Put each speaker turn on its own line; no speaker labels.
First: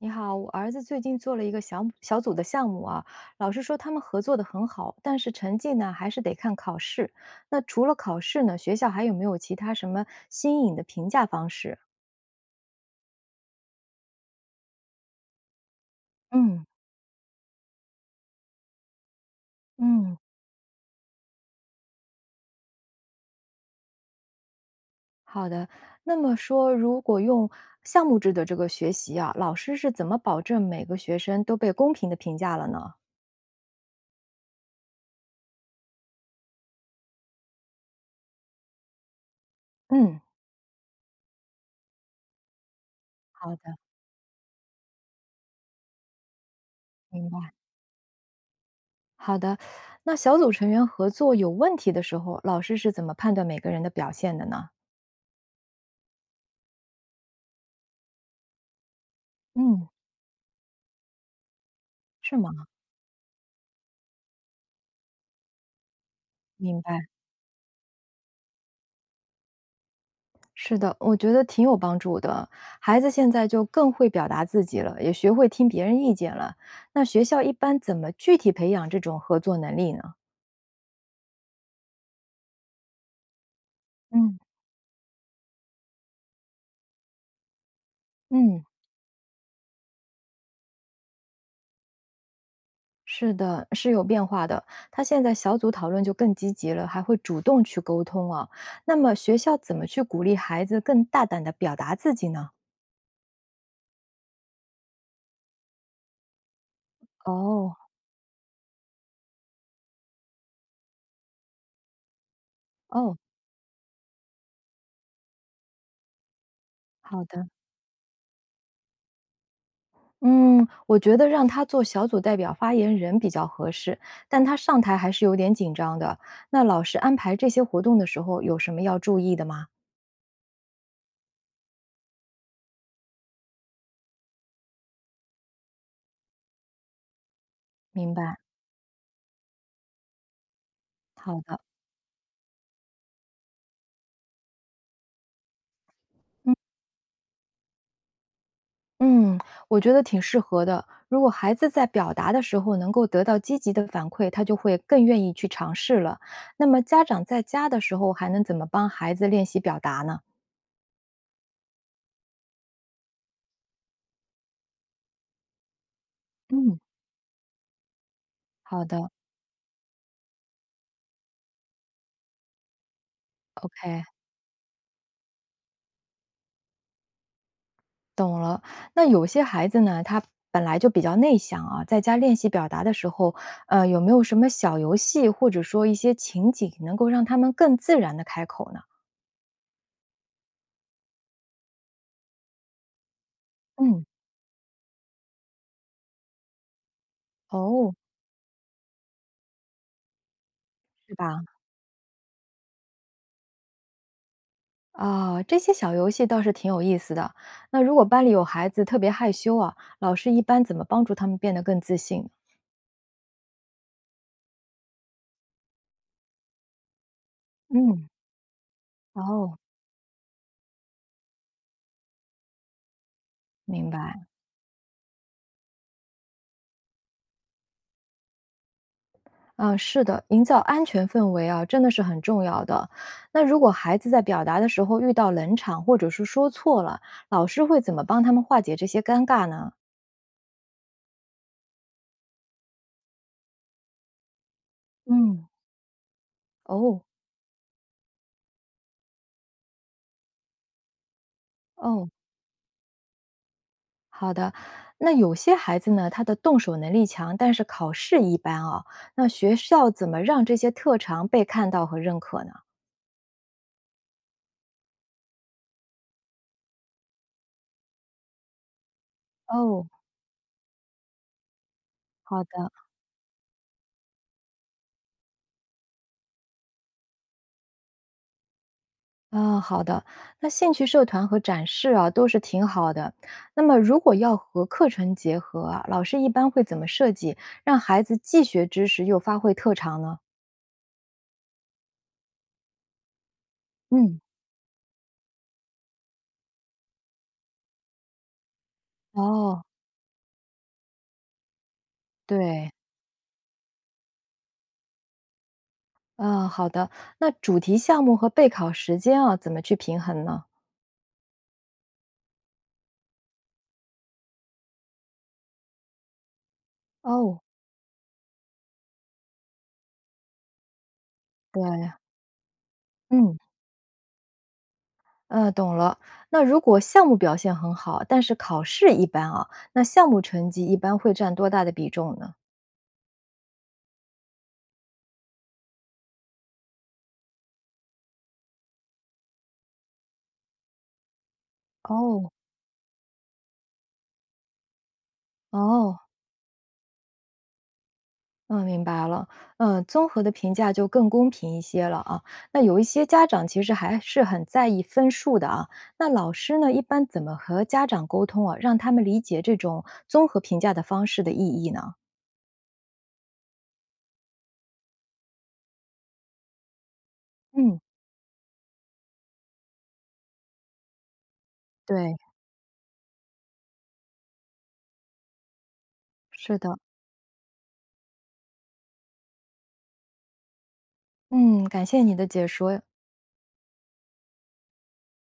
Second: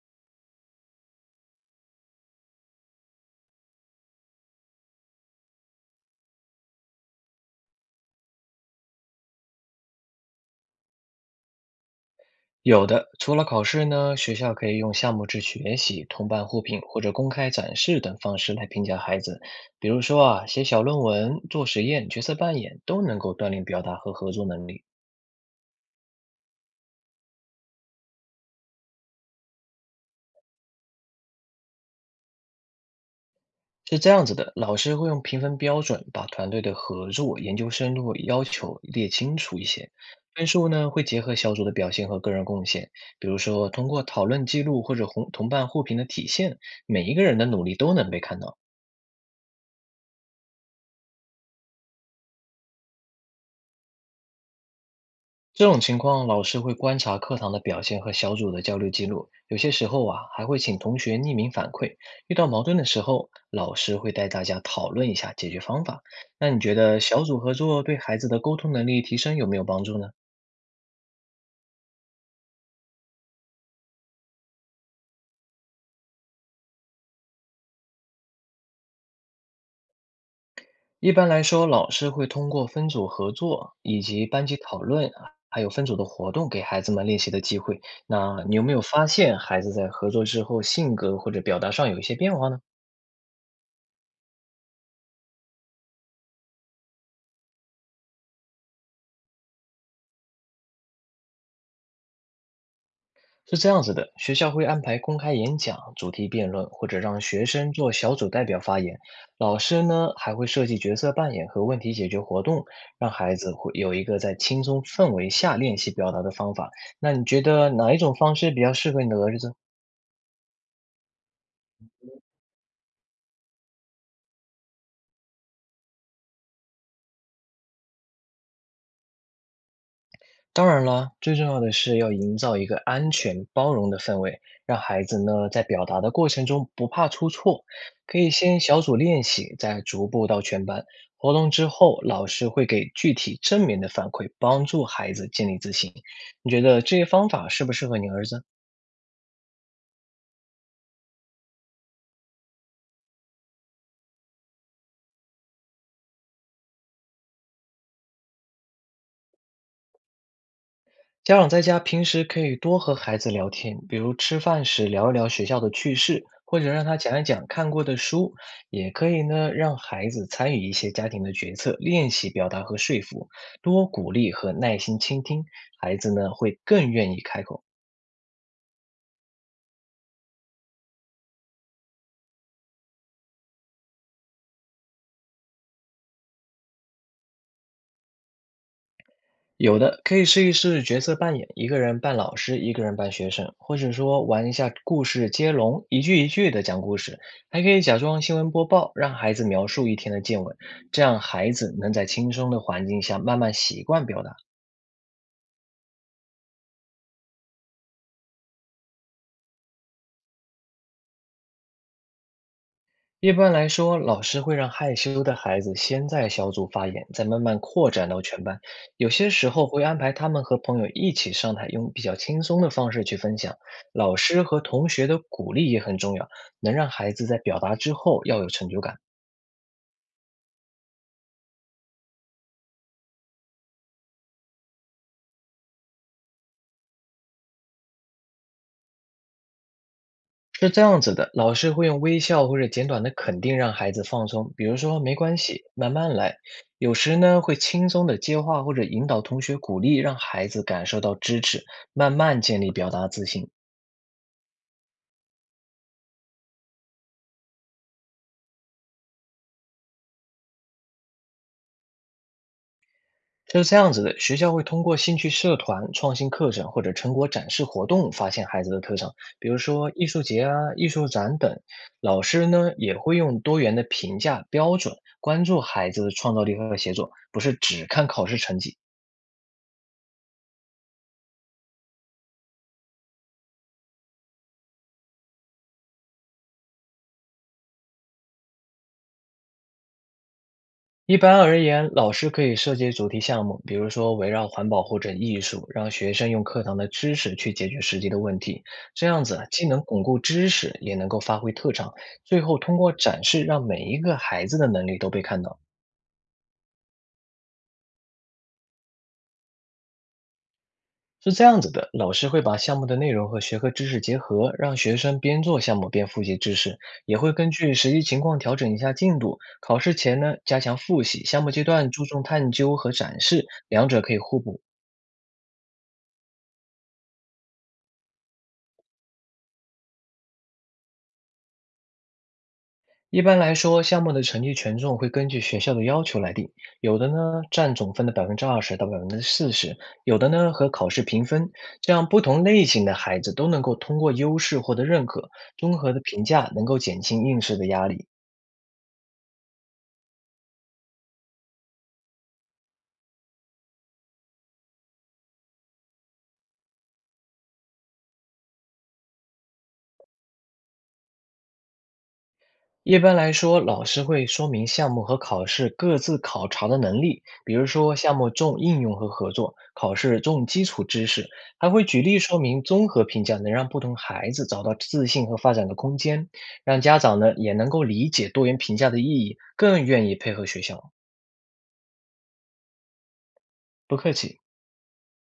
你好，我儿子最近做了一个小小组的项目啊，老师说他们合作的很好，但是成绩呢还是得看考试。那除了考试呢，学校还有没有其他什么新颖的评价方式？
有的，除了考试呢，学校可以用项目制学习、同伴互
嗯
评或者公开展示等方式来评价孩子。比如
嗯，
说啊，写小论文、做实验、角色扮演都能够锻炼表达和合作能力。
好的。那么说，如果用项目制的这个学习啊，老师是怎么保证每个学生都被公平的评价了呢？
是这样子的，老师会用评分标准把团队的合作、研究深度要求列清楚一些。
嗯，
分数呢会结合小组的表现和个人贡献，比如
好
说
的，
通过讨论记录或者同伴互评的体现，每一个
明
人的
白。
努力都能被看到。
好的，那小组成员合作有问题的时候，老师是怎么判断每个人的表现的呢？
这种情况，老师会观察课堂的表现和小组的交流记录，有些时
嗯，
候啊，还会请同学匿名反馈。遇
是
到
吗？
矛盾的时候，老师会带大家讨论一下解决方法。那你觉
明
得
白。
小组合作对孩子的沟通能力提升有没有帮助呢？
是的，我觉得挺有帮助的。孩子现在就更会表达自己了，也学会听别人意见了。那学校一般怎么具体培养这种合作能力呢？
一般来说，老师会通过分组合作以及
嗯
班级讨论，啊，还有分组的活动，给孩子们练习的机会。那你有
嗯，
没有发现孩子在合作之后性格或者表达上有一些变化呢？
是的，是有变化的。他现在小组讨论就更积极了，还会主动去沟通啊。那么学校怎么去鼓励孩子更大胆的表达自己呢？
是这样子的，学校会安排公开演讲、主题辩论，或者让学生
哦
做小组代表发言。老师呢，还会设计角色扮演和问题解决活动，让
哦，
孩子会有一个在轻松氛围下练习表达的方法。那
好
你觉
的。
得哪一种方式比较适合你的儿子呢？
嗯，我觉得让他做小组代表发言人比较合适，但他上台还是有点紧张的。那老师安排这些活动的时候，有什么要注意的吗？
当然了，最重要的是要营造一个安全、包容的氛围，让孩子呢在表达的过程中不怕出错。
明
可以
白，
先小组练习，再逐步到全班。活
好
动
的。
之后，老师会给具体正面的反馈，帮助孩子建立自信。你觉得这些方法适不适合你儿子？
嗯，我觉得挺适合的。如果孩子在表达的时候能够得到积极的反馈，他就会更愿意去尝试了。那么家长在家的时候还能怎么帮孩子练习表达呢？
家长在家平时可以多和孩子聊天，比如吃饭时聊一聊学校的趣事，或者
嗯，
让他讲一讲看过的书，
好
也可
的
以呢让孩子参与一些家庭的决策，练习表达和说服，多
，OK。
鼓励和耐心倾听，孩子呢会更愿意开口。
懂了，那有些孩子呢，他本来就比较内向啊，在家练习表达的时候，有没有什么小游戏或者说一些情景，能够让他们更自然的开口呢？
有的可以试一试角色扮演，一个人扮老师，一个人扮学生，或者
嗯，
说玩一下故事接龙，一句一句的讲故事，还可以
哦，
假装新闻播报，让孩子描述一天的见闻，这
是
样
吧？
孩子能在轻松的环境下慢慢习惯表达。
啊，这些小游戏倒是挺有意思的。那如果班里有孩子特别害羞啊，老师一般怎么帮助他们变得更自信？
一般来说，老师会让害羞的孩子先在小组发言，再慢慢扩
嗯，
展到全班。有些时
哦，
候会安排他们和朋友一起上台，用比较轻松的方式去分享。
明
老
白。
师和同学的鼓励也很重要，能让孩子在表达之后要有成就感。
啊，是的，营造安全氛围啊，真的是很重要的。那如果孩子在表达的时候遇到冷场，或者是说错了，老师会怎么帮他们化解这些尴尬呢？
是这样子的，老师会用微笑或者简短的肯定让孩子放松，比如说“没关
嗯，
系，慢慢来”。有
哦
时呢，会轻松的接话或者引导同学鼓励，让孩子感受到支持，
哦，
慢慢建立表达自信。
好的。那有些孩子呢，他的动手能力强，但是考试一般啊。那学校怎么让这些特长被看到和认可呢？
就是这样子的，学校会通过兴趣社团、创新课程或者成果展示活动，发现孩子的特长，比如
哦，
说艺术节啊、艺术展等。老
好
师呢
的。
也会用多元的评价标准，关注孩子的创造力和协作，不是只看考试成绩。
啊，好的。那兴趣社团和展示啊，都是挺好的。那么，如果要和课程结合啊，老师一般会怎么设计，让孩子既学知识又发挥特长呢？
一般而言，老师可以设计主题项目，比如说
嗯，
围绕环保或者艺术，让学生用课堂的知识去解决实际的问题。这样子啊
哦，
既能巩固知识，也能够发挥特长，最后
对，
通过展示让每一个孩子的能力都被看到。
啊，好的。那主题项目和备考时间啊，怎么去平衡呢？
是这样子的，老师会把项目的内容和学科知识结合，让学生边做项目边复习知识，也会
哦，
根据实际情况调整一下进度。考试前呢，加强复习，项目阶
对，
段注重探究和展
嗯，
示，两者可以互补。
懂了。那如果项目表现很好，但是考试一般啊，那项目成绩一般会占多大的比重呢？
一般来说，项目的成绩权重会根据学校的要求来定，有的呢占总分的20%到40%，有的呢和考试评分，这样不
哦，
同类型的孩子都能够通过优势获得认可，综合
哦。
的评价能够减轻应试的压力。
嗯，明白了。嗯，综合的评价就更公平一些了啊。那有一些家长其实还是很在意分数的啊。那老师呢，一般怎么和家长沟通啊，让他们理解这种综合评价的方式的意义呢？
一般来说，老师会说明项目和考试各自考察的能力，比如
嗯，
说项目重应用和合作，考试重基础知识，还会举
对，
例说明综合评价能让不同孩子找到自信和发展的空间，
是的。
让家长呢也能够理解多元评价的意义，更愿意配合学校。
嗯，感谢你的解说。
不客气。